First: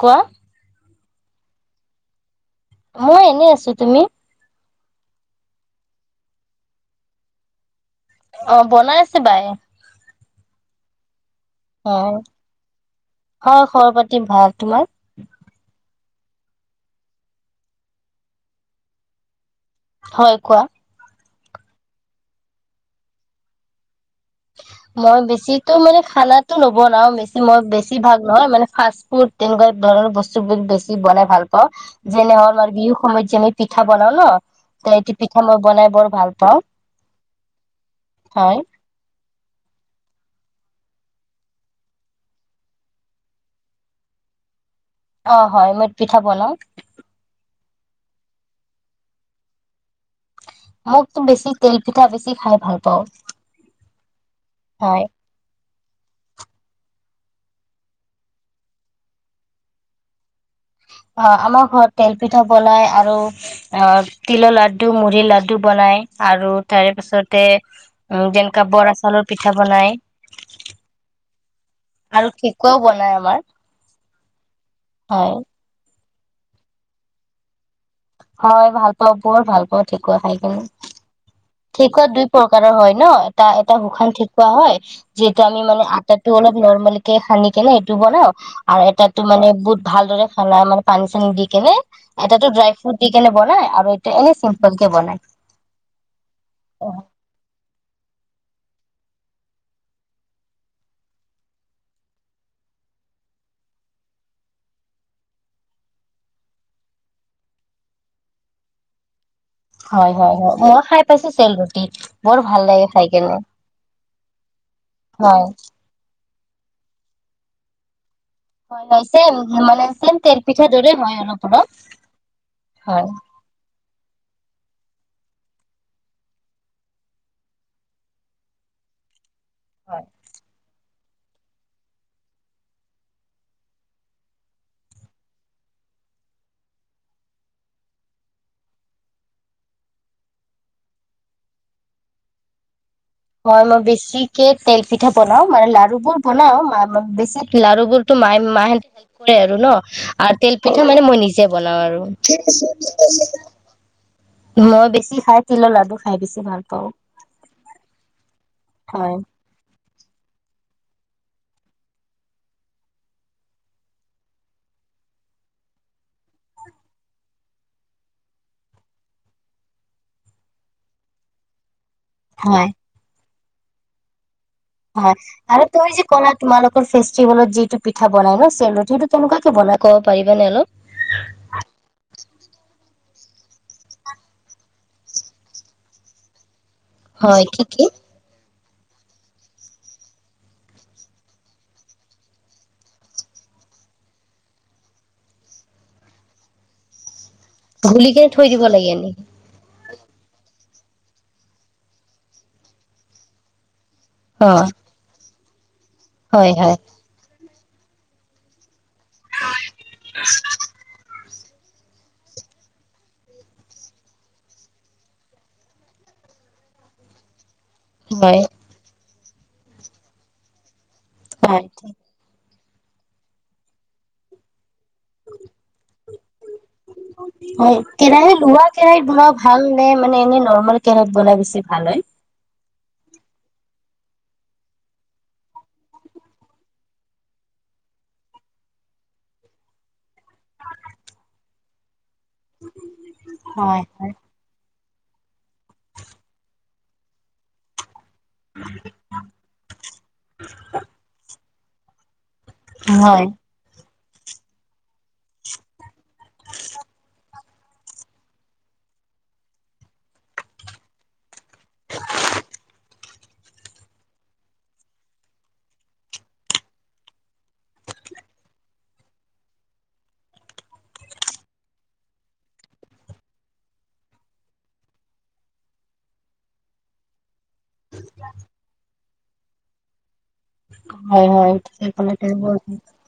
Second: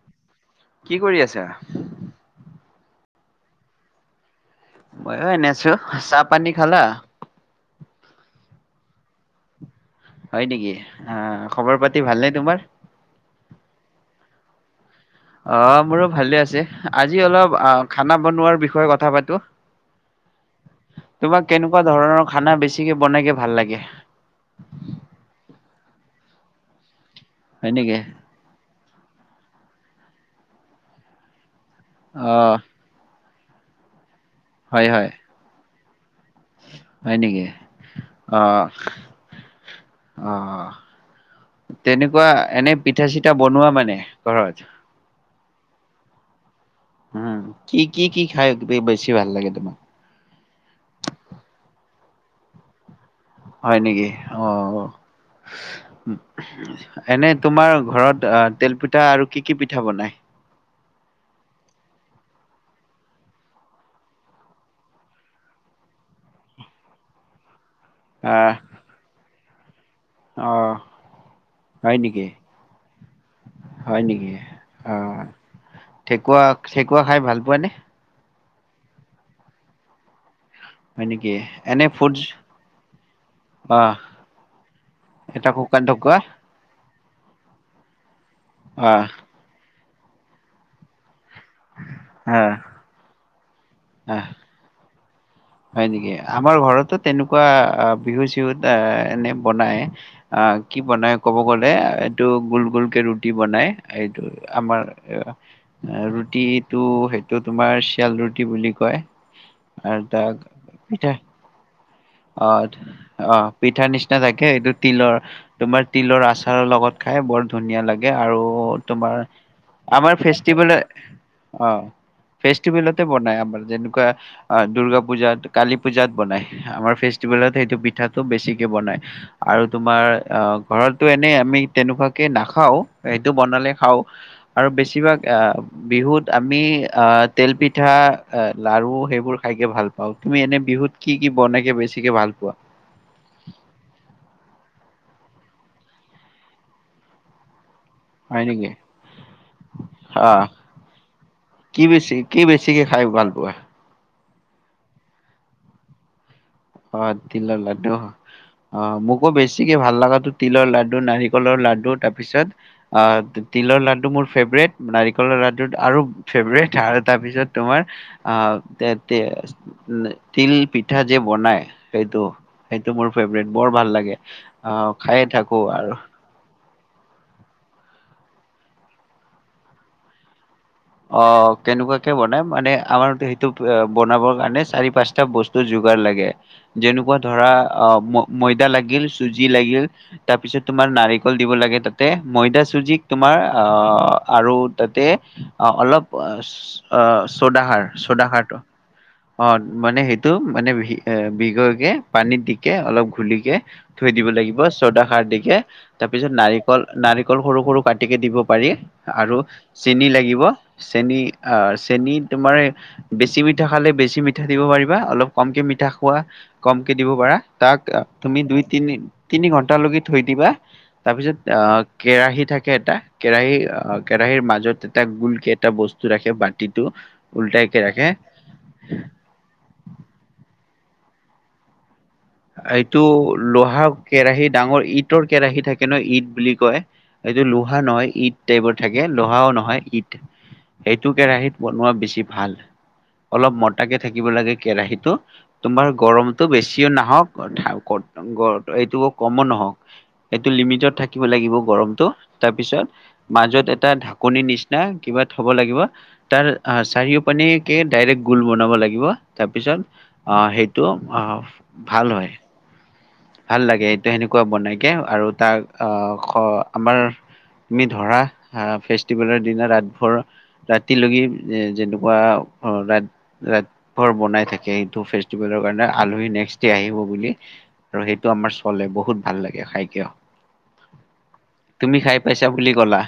কোৱা কি কৰি আছা। মই এনেই আছো। তুমি? মইও এনে আছো। চাহ পানী খালা? অ বনাই আছে বাই। হয়নেকি অ। খবৰ অ পাতি ভালনে তোমাৰ? হয় খবৰ পাতি ভাল। তোমাৰ? অ মোৰো ভালে আছে আজি অলপ আহ খানা বনোৱাৰ বিষয়ে কথা পাতো। হয় কোৱা তোমাক কেনেকুৱা ধৰণৰ খানা বেছিকে বনাইকে ভাল লাগে। মই বেছিকৈ মানে খানাতো নবনাওঁ বেছি মই হয় বেছি নেকি? ভাগ নহয় মানে ফাৰ্ষ্ট মোৰ তেনেকুৱা ধৰণৰ বস্তু বিলাক বেছি বনাই ভাল যেনে অ' আমাৰ বিহু সময়ত আমি পিঠা বনাওঁ হয় ন হয়। পিঠা মই বনাই বৰ ভাল পাওঁ হয় নেকি হয় আঁহ অঁ তেনেকুৱা এনে পিঠা চিঠা বনোৱা মানে ঘৰত অঁ হয় মই পিঠা বনাওঁ উম কি কি কি খায় ত বেছি ভাল লাগে তোমাৰ মোৰ তো বেছি তেল পিঠা বেছি খাই ভাল পাওঁ হয় নেকি আঁহ হয় এনে তোমাৰ ঘৰত আঁহ তেল পিঠা আৰু কি কি পিঠা বনাই অঁ আমাৰ ঘৰত তেল পিঠা বনাই আৰু আঁহ তিলৰ লাডু মুড়িৰ লাডু বনাই আৰু তাৰে পিছতে উম আহ যেনেকৈ বৰা চালৰ পিঠা বনাই অ' হয় নেকি আৰু কেক ওঁ বনাই আমাৰ সেয়া হয় ঠেকুৱা ঠেকুৱা খাই ভাল পোৱা নে? হয় ভাল পাওঁ বৰ ভাল পাওঁ ঠিকুৱা খাই কিনে হয় নেকি এনে ঠেকুৱা ফুডছ দুই প্ৰকাৰৰ হয় ন এটা এটা অ শুকান ঠেকুৱা হয় যিটো এটা আমি শুকান মানে ঠকুৱা আনটো অলপ ন ক খানি কেনে এইটো বনাওঁ আৰু অ এটাতো মানে বুত ভালদৰে খানাই মানে পানী চানী দি কেনে অ এটাতটো ড্ৰাই ফ্ৰুট দি কেনে বনাই আৰু এইটো অ এনেই চিম্পল কে বনাই হয় নেকি আমাৰ ঘৰতো তেনেকুৱা বিহু চিহুত এনেই বনায় কি বনায় ক'ব গ'লে এইটো গোল গোলকৈ ৰুটি বনায় এইটো আমাৰ ৰুটিটো সেইটো তোমাৰ শিয়াল ৰুটি বুলি কয় আৰু হয় হয় তাক মই খাই পিঠা পাইছো চেল ৰুটি বৰ অ ভাল লাগে খাই কেনে অ পিঠাৰ নিচিনা থাকে এইটো তিলৰ হয় তোমাৰ তিলৰ আচ আ ৰৰ লগত খাই বৰ ধুনীয়া লাগে। আৰু হয় হয় তোমাৰ চেম মানে চেম আমাৰ তেল পিঠা ফেষ্টিভেল দৰে হয় অলপ অলপ অ হয় ফেষ্টিভেলতে বনাই আমাৰ যেনেকুৱা অ দুৰ্গা পূজাত কালী পূজাত বনাই আমাৰ ফেষ্টিভেলত সেইটো পিঠাটো বেছিকে বনায়। আৰু তোমাৰ অ ঘৰত টো এনেই আমি তেনেকুৱাকে নাখাও সেইটো বনালে খাও আৰু বেছিভাগ আহ বিহুত আমি আহ তেল পিঠা লাৰু সেইবোৰ খাইকে ভাল পাওঁ তুমি এনে বিহুত কি কি বনগে বেছি কি কি ভাল পোৱা? হয় মই বেছিকে তেল পিঠা বনাও মানে লাৰু বোৰ বনাও বেছি লাৰু ম হয় নেকি? মাহেতে কৰে আৰু ন আৰু অ', তেল পিঠা মানে মই নিজে বনাওঁ কি আৰু বেছি কি বেছিকে খাই ভাল পোৱা? মই বেছি খাই তিলৰ লাডু খাই বেছি ভাল। পাওঁ অ তিলৰ লা্ডু অ হয় মোকো বেছিকে ভাল লাগা তিলৰ লাডু নাৰিকলৰ লাডু তাৰ পিছত আহ তিলৰ লাডু মোৰ ফেভৰেট নাৰিকলৰ লাডু আৰু ফেভৰেট আৰু তাৰ পিছত তোমাৰ আহ তিল পিঠা যে বনাই হয়। সেইটো হয় সেইটো মোৰ ফেভত বৰ ভাল লাগে। অ', হয় খায়ে থাকো আৰু তুমি যে কলা তোমালোক ফেষ্টিভেলত যিটো পিঠা বনাই ন চেলৰটিটো কেনেকুৱাকে বনাই কব পাৰিবা নে অলপ অ কেনেকুৱাকে বনাই মানে আমাৰ সেইটো বনাবৰ কাৰণে চাৰি পাঁচটা বস্তু যোগাৰ লাগে যেনেকুৱা হয় ধৰা কি কি অ মই য়া লাগিল চুজি লাগিল তাৰ পিছত তোমাৰ নাৰিকল দিব লাগে তাতে ময়দা চুজিক তোমাৰ আহ আৰু তাতে অ অলপ অ চৌডাহাৰ ঘুলি কেনে থৈ চৌডাহাৰটো দিব লাগে এনে অ মানে সেইটো মানে বি এ বিষৰকে পানীত দিকে অলপ ঘুলিকে থৈ দিব অ', লাগিব চৌদা সাৰ দি কে তাৰপিছত হয়, হয়, নাৰিকল নাৰিকল সৰু সৰু কাটিকে দিব পাৰি। আৰু চেনি লাগিব চেনী চেনী তোমাৰ বেছি মিঠা খালে বেছি মিঠা দিব পাৰিবা অলপ কমকৈ মিঠা খোৱা কমকৈ দিব পাৰা। তাক তুমি হয়। দুই তিনি তিনি ঘন্টা লৈকে থৈ দিবা। তাৰপিছত অ হয়। ঠিক। কেৰাহী থাকে এটা কেৰাহী অ কেৰাহীৰ মাজত এটা গোলকে এটা বস্তু ৰাখে বাতিটো হয় উল্টাইকে ৰাখে কেৰাহী লোৱা কেৰাহিতত বনও ভাল নে মানে এনে নৰ্মেল তহঁত গ'লে বেছি ভাল হয় এইটো লোহা কেৰাহী ডাঙৰ ঈটৰ কেৰাহী থাকে ন ঈদ বুলি কয় এইটো লোহা নহয় ঈদ টাইপৰ থাকে লোহাও নহয় ঈদ সেইটো কেৰাহিত বনোৱা বেছি ভাল অলপ হয়, মতাকে হয়। থাকিব লাগে কেৰাহীত তোমাৰ গৰমটো বেছিও নাহক কঠাও ক'ত [unintelligible] এইটো কমো নহওক এইটো লিমিটত থাকিব লাগিব গৰমটো তাৰপিছত হয়, মাজত এটা ঢাক কণীৰ নিচিনা কিবা থ'ব লাগিব তাৰ চাৰিও পানীকে ডাইৰেক্ট গোল বনাব লাগিব তাৰ পিছত আহ সেইটো অঁ। ভাল হয়। ভাল লাগে সটো সেনেকুৱা বনাইে আৰু তাক আমাৰ তুমি ধৰা ফেষ্টিভেলৰ দিনা ৰা ৰাতিলৈি যেনেকুৱা ৰাৰ বনাই থাকে সটো ফেিভেলৰ কাৰ আল নেক্ আহ বুলি। আৰু সেইটো আমাৰ চলে বহুত ভাল লাগে খাইকিয়। হয় হয় পাইছা বুলি ক'লা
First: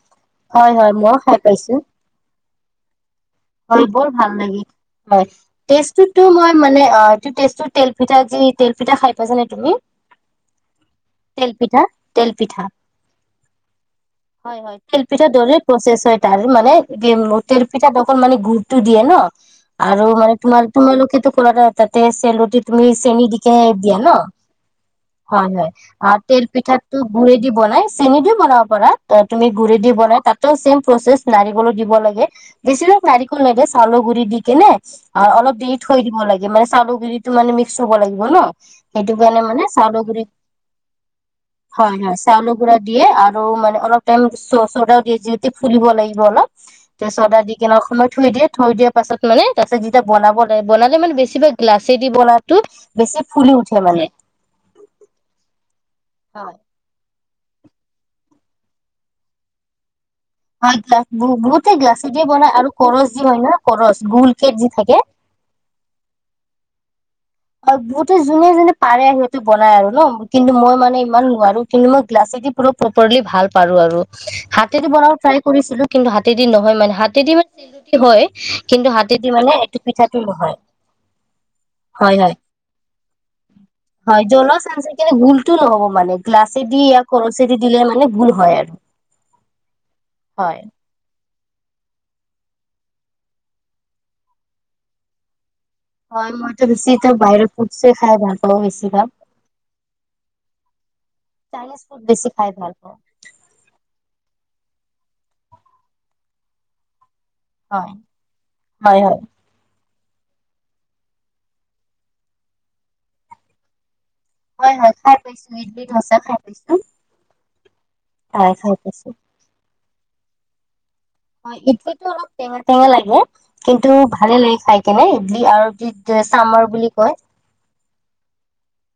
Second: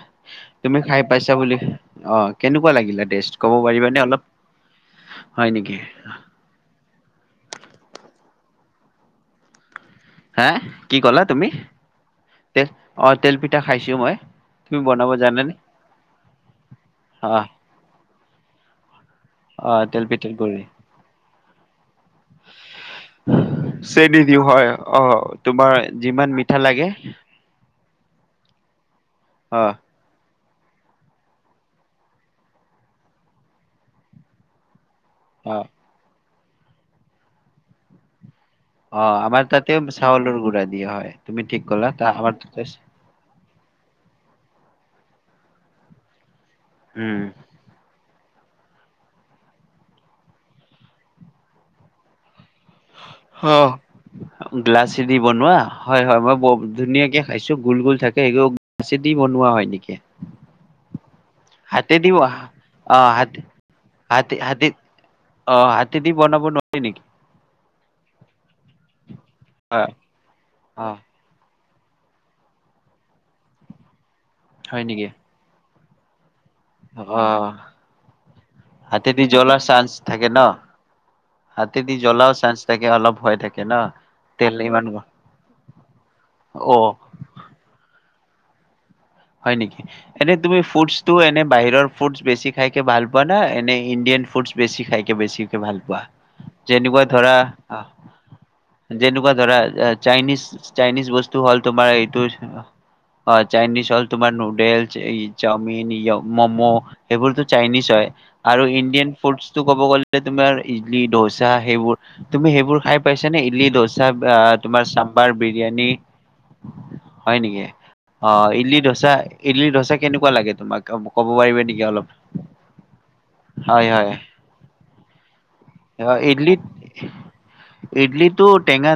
হয় তুমি হয় মইও পাইছা খাই বুলি পাইছোঁ অ কেনেকুৱা লাগিলে টেষ্ট ক'ব হয় পাৰিবানে অলপ হয় হয় নেকি তেজ টো কি মানে তেজ টো তিল পিঠা যি তিল পিঠা খাই পাইছানে তুমি? হে কি ক'লা তুমি? তেলপিঠা তেল অ তেলপিঠা খাইছো মই হয় হয় তুমি বনাব তেলপিঠা জানানে দৰি প্ৰচেছ হয় তাৰ মানে অ তেলপিঠা অকণ মানে গুৰুত্ব দিয়ে ন? অ আৰু তেলপিঠাৰ মানে তোমাৰ গুৰি তোমালোকেতো খোল তাতে চেলটি তুমি চেনি দিকে দিয়া ন চেনি দিওঁ হয় অ', হয় হয় তোমাৰ আৰু যিমান তেল মিঠা পিঠা লাগে ত গুৰি দি বনাই চেনি দি বনাব পৰা তুমি অ', গুৰি দি বনাই তাত একম চেম প্ৰচেছ নাৰিকলো দিব লাগে বেছিভাগ নাৰিকল নাইদিয়ে চাউৰ গুৰি দি কেনে আৰু অলপ অ'। দে থৈ দিব লাগে। মানে চাউলৰ গুড়িতো মানে মিক্স হ'ব লাগিব ন? অ, সেইটো কাৰণে আমাৰ মানে তাতেও গুৰি চাউলৰ গুড়া দিয়া হয়, তুমি ঠিক ক'লা হয়, তা হয় আমাৰ চাউলল তাতে গুড়া দিয়ে। আৰু মানে অলপ টাইম চ, চডাও দিয় যিহেতু ফুলিব লাগিব অলপ। তাৰ উম। চদা দি কিনে অকমান থৈ দিয়ে। থৈ দিয়া পাছত মানে তাৰ পাছত যেতিয়া বনাব লাগে। বনালে মানে বেছিভাগ গ্লাচে দি বনাটো অ, গ্লাছে দি বনোৱা? হয়, হয় মই বহুত ধুনীয়াকে খাইছো গোল, গোল থাকে, সেইবিলাক গ্লাছে দি বনোৱা হয় নেকি? [unintelligible] বহুতে গ্লাছে হাতেদি দিয়ে ব- বনাই আৰু কৰচ অ', যি হয় হাতে ন কৰচ গোল হাতে কে হাতে যি থাকে। হয় নেকি? বহুতে যোনে-যোনে পাৰে সিহতেো বনাই আৰু অ', ন কিন্তু মই অ', মানে ইমান নোৱাৰো। কিন্তু মই গ্লাছ এটি পৰা প্ৰপাৰলি ভাল পাৰো আৰু। হয় হাতেদি নেকি? বনাও প্ৰায় কৰিছিলো। কিন্তু হা হাতেদি নহয় মানে হাতেদি অ', মানেদি হয় কিন্তু হাতেদি মানে জ্বলাৰ একটো চান্স পিঠাটো থাকে ন? নহয়। হাতেদি জ্বলাও চান্স থাকে অলপ ভয় থাকে ন? হয়-হয়-হয় তেল জলাৰ ইমান চান্স এতিয়া গোলটো নহ'ব মানে গ্লাছেদি অ', কছেৰে দি দিলে মানে। মানে ভুল হয় আৰু। হয় নেকি? এনে তুমি হয় ফুডচটো এনে বাহিৰৰ ফুডছ বেছি খাইকে ভাল পোৱা না? এনে ইণ্ডিয়ান ফুডছ বছি খাইকে বেছি। ভাল পোৱা হয় মইতো বেছি যেনেকুৱা তো ধৰা বাহিৰৰ ফুডছে খাই ভাল পাওঁ বেছিভাগ যেনেকুৱা ধৰা চাইনিজ-চাইনিজ বস্তু হ'ল চাইনিজ তোমাৰ ফুড এইটো বেছি খাই ভাল পাওঁ অ' চাইনিজ হল। নুডেলছ, চাওমিন, মমো, সেইবোৰতো চাইনিজ হয় আৰু হয় ইণ্ডিয়ান হয় ফুডটো ক'ব গ'লে, তোমাৰ ইডলি, দোচা সেইবোৰ তুমি সেইবোৰ খাই পাইছা নে ইডলি, দচা। হয় তোমাৰ হয় খাই চাম্বাৰ পাইছো ইডলি বিৰিয়ানী ধচা খাই পাইছো হয় নেকি অ হয় খাই ইলি দ পাইছো হয়, পাৰিবা নেকি ইডলিটো অলপ টেঙা-টেঙা লাগে কিন্তু ভালে লাগে খাই কেনে ইডলি আৰু যি ইডল চামৰ বুলি কয় ইডলটো টেঙা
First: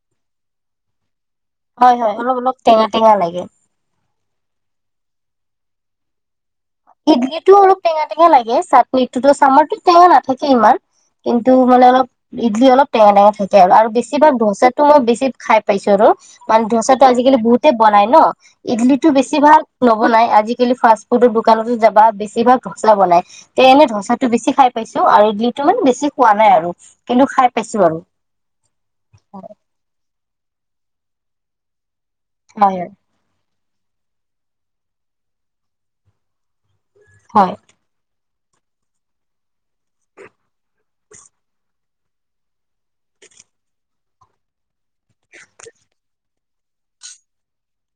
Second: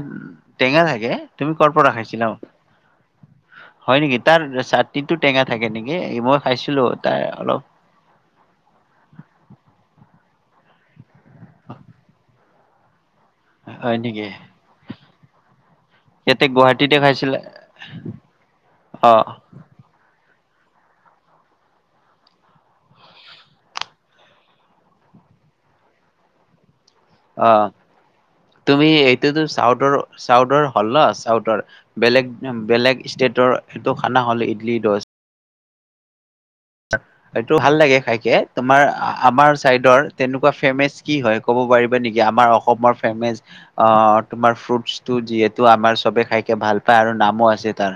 টেঙা থাকে। তুমি কৰ পৰা হয় হয়, খাইছিলা অলপ অলপ টেঙা টেঙা লাগে হয় নেকি তাৰ চাটনিটো টেঙা থাকে নেকি? এ মই, খাইছিলো তাৰ ইডলটো অলপ টেঙা-টেঙা লাগে চাটননি টোতো চামৰতো টেঙা না। থাকে ইমান কিন্তু মানে অলপ ইডলি অলপ টেঙা-টেঙা থাকে। থাকে আৰু হয় বেছি নেকি? ভাগ ধচাটো মই বেছি খাই পাইছো আৰু ইয়াতে মানে গুৱাহাটীতে ধচাটো খাইছিলা? আজিকালি বহুতে বনাই ন ইডলি টো অ বেছি ভাগ নবনাই। আজ ফাষ্ট ফুড বহু দোকানটো যাবা বেছিভাগ ধচা বনাই তে এনে ধচাটো বেছি খাই পাইছো আৰু ইডলিটো মানে বেছি খোৱা নাই আৰু। কিন্তু খাই অ' পাইছো আৰু তুমি এটোতো চাউৰ চাউদৰ হ'ল ন চাউদৰ হয় হয় বেলেগ-বেলেগ ষ্টেটৰ সেইটো খানা হ'লে ইডলি ডছা। হয়। এইটো ভাল লাগে খাইকে, তোমাৰ আমাৰ চাইডৰ তেনেকুৱা ফেমাচ কি হয় ক'ব পাৰিবা। নেকি আমাৰ অসমৰ ফেচ আহ তোমাৰ ফ্ৰুটটো যিহেতু আমাৰ চবে খাইকে ভাল পায় আৰু নামো আছে তাৰ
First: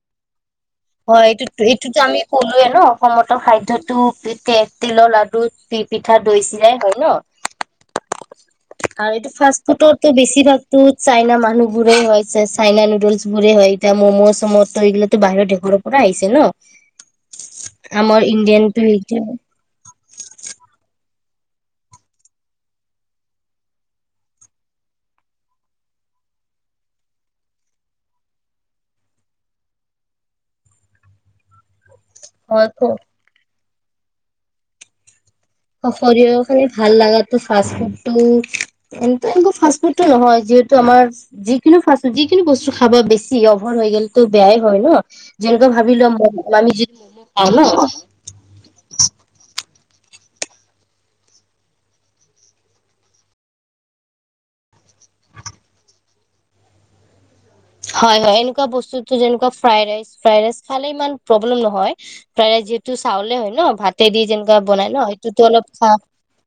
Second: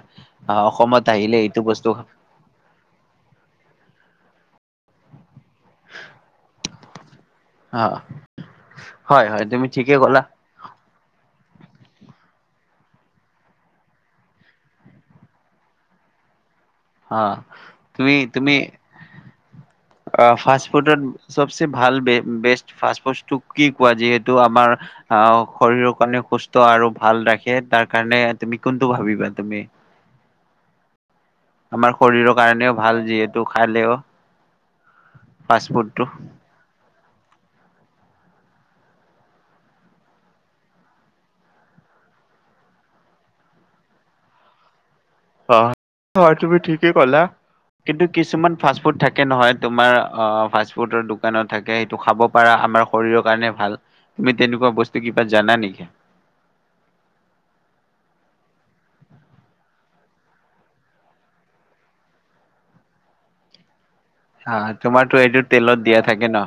আহ অসমত হয় আহিলে এইটো বস্তু এইটোতো আমি কলোয়ে ন অসমত খাধ্য় ুপ তে [unintelligible] তিলৰ লাডু দি পিঠা দৈ চিৰাাই হয় ন অ আৰু হয় এইটো হয় ফা তুমি ঠিকে ফুডৰো ক'লা বেছিভাগতো চাইনা মানুহবোৰেই হৈছে চাইনা নুডলছ বোৰে হয় এতি ম'ম' চ মমতো এইগিলো ত বিৰৰ ে ঘৰৰ পৰা আহিছে ন অ তুমি আমাৰ তুমি ইণ্ডিয়ানটো এইটো ফ ফুড চবচে ভাল বেষ্ট ফাষ্ট ফুডটো কি কোৱা যিহেতু আমাৰ আহ শৰীৰৰ কাৰণে সুস্থ আৰু ভাল ৰাখে তাৰ কাৰণে তুমি কোনটো ভাবিবা তুমি আমাৰ শৰীৰৰ কাৰণেও ভাল যিহেতু হেল্ল' অ শৰ খানি ভাল লাগা ত ফাষ্ট ফুড টো এ এনেকুৱা ফাষ্ট ফুডটো নহয় যিহেতু আমাৰ যিিকোনো ফাষ্টফুড যিিকিনো বস্তু খাবা বেছি অভাৰ হৈ গ'লে তো বেয়াই হয় ন অ যেনেকুৱা ভাবি হয় তুমি লোৱা আমি ঠিকে যদি ক'লা ম'ম' খাওঁ ন কিন্তু কিছুমান ফাষ্ট ফুড থাকে নহয় তোমাৰ আহ ফাষ্ট ফুডৰ দোকানত থাকে সেইটো খাব পাৰা আমাৰ শৰীৰৰ কাৰণে ভাল তুমি তেনেকুৱা বস্তু কিবা জানা নেকি হয় হয় এনেকুৱা বস্তুটো যেনেকুৱা ফ্ৰাই ৰাইচ ফ্ৰাই ৰাইচ খালে ইমান প্ৰব্লেম নহয় ফ্ৰাই ৰাইচ যিহেতু চাউলে হয় ন ভাত তেদি হা যেনেকুৱা বনাই ন তোমাৰতো সেইটোতো এইটো অলপ তেলত চাহ দিয়া থাকে ন?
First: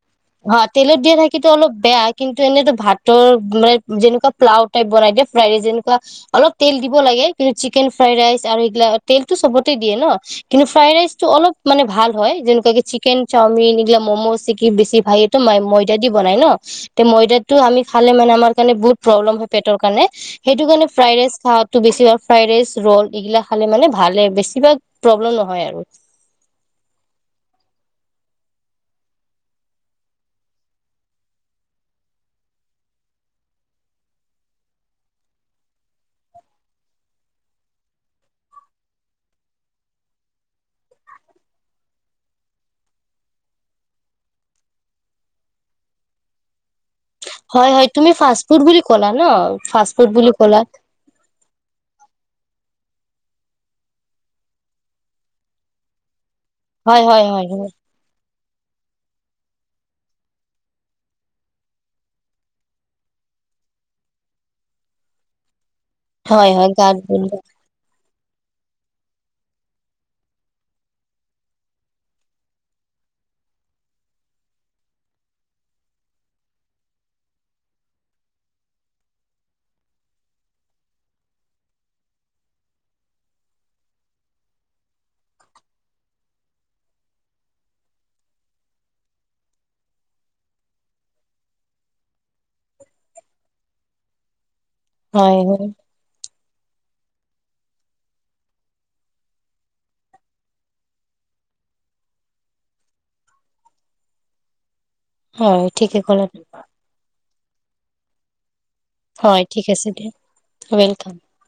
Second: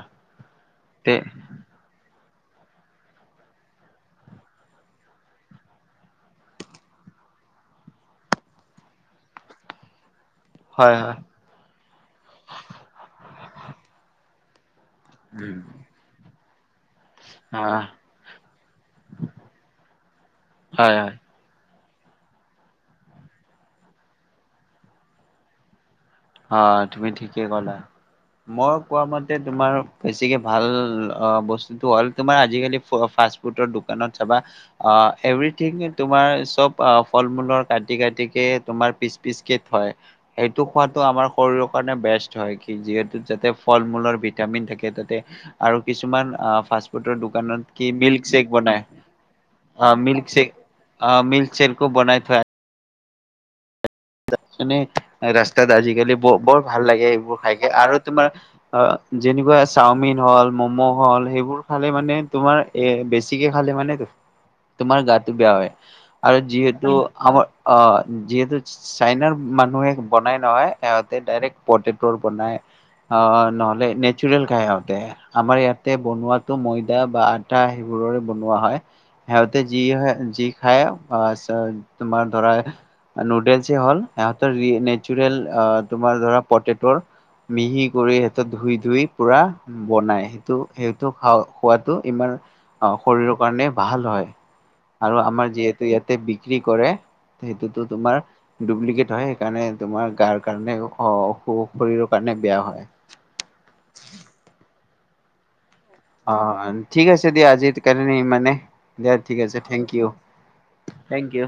তেলত তে দিয়া থাকিো অলপ বেয়া কিন্তু এনেতো ভাতৰ মানে যেনেকুৱা প্লাও টাইপ বনাই দিয়ে ফ্ৰাই যেনেকুৱা অলপ তেল দিব লাগে কিন্তু চিকেন ফ্ৰাইড ৰাইচ আৰু এইগিলা তেলতটো চবতে দিয়ে ন কিন্তু ফ্ৰাইড হয় হয়। ৰাইচটো অলপ মান ভাল হয় যেনেকুৱাে চিকেন চামিন এইিল ম'মো চিক কি বেছি ভাই এইটো ম উম, ময়দা দি বনাই ন উ তে ময়দাতটো আমি অ', খালে মানে আমাৰ কাৰণে বহুত প্ৰব্লেম হয় পেটৰ কাৰণে সেইটো কাৰণে হয় হয় ফ্ৰাইড ৰাইচ খাাত বেছিভাগ ফ্ৰাই ৰাইচ ৰল এইগিলা খালে মানে ভালে বছিভাগ প্ৰব্লেম নহয় আৰু অ তুমি ঠিকে ক'লা মই কোৱা মতে তোমাৰ বেছিকে ভাল বস্তুটো হ'ল তোমাৰ আজিকালি ফাষ্ট ফুডৰ দোকানত চাবা আহ এভৰিথিং তোমাৰ চব আহ ফল মূলৰ কাটি কাটিকে তোমাৰ পিচ পিচকে থয় সেইটো খোৱাত ম শৰ কাৰ বে হয় যিহু যাতে ফল মূলৰ ভিটামিন থাকে তাতে আৰু কিছুমান ফ হয় দোকানত হয় কি তুমি মিল্ক ফাষ্ট শেক ফুড বনাই বুলি ক'লা ন অ ফাষ্ট ফুড বুলি মিল্ক শেক ক'লা অ মিল্ক চেক কো বনাই থ ৰাস্তাত আজিকালি বৰ ভাল হয় লাগে হয় এইবোৰ হয় খাইকে আৰু তোমাৰ অ যেনেকুৱা চাওমিন হল ম'ম' হল সেইবোৰ খালে মানে তোমাৰ এ বেছিকে খালে মানে তোমাৰ গাটো বেয়া হয় আৰু হয় হয় যিহেতু গাত বুন্ধা। আমাৰ অ যিহেতু চাইনাৰ মানুহে বনাই নহয় সিহঁতে ডাইৰেক্ট পটেটৰ বনাই আহ নহলে নেচৰেেল খায় সিহঁতে আমাৰ ইয়াতে বনোৱাাতো ময়দা বা আটা সেইবোৰৰে বনোৱা হয় সিহঁতে যি যি খায় তোমাৰ ধৰা নুডেলছ হল সিহঁতৰ নেচেৰেল তোমাৰ ধৰা পটটৰ মিহি কৰি সিহত ধুই ধুই পুৰা বনাই সেইটো সেইটো খ খোৱটো ইমান শৰীৰৰ কাৰণে ভাল হয় আৰু হয় আমাৰ হয় যিহেতু ইয়াতে বিক্ৰী কৰে সেইটোতো তোমাৰ ডুপ্লিকেট হয় সেইকাৰণে তোমাৰ গাৰ কাৰণে শৰীৰৰ কাৰণে বেয়া হয় হয় ঠিকে ক'লে অ ঠিক আছে দিয়া আজি জ কৰে ন মানে হয় ঠিক আছে দিয়া থেংক ইউ।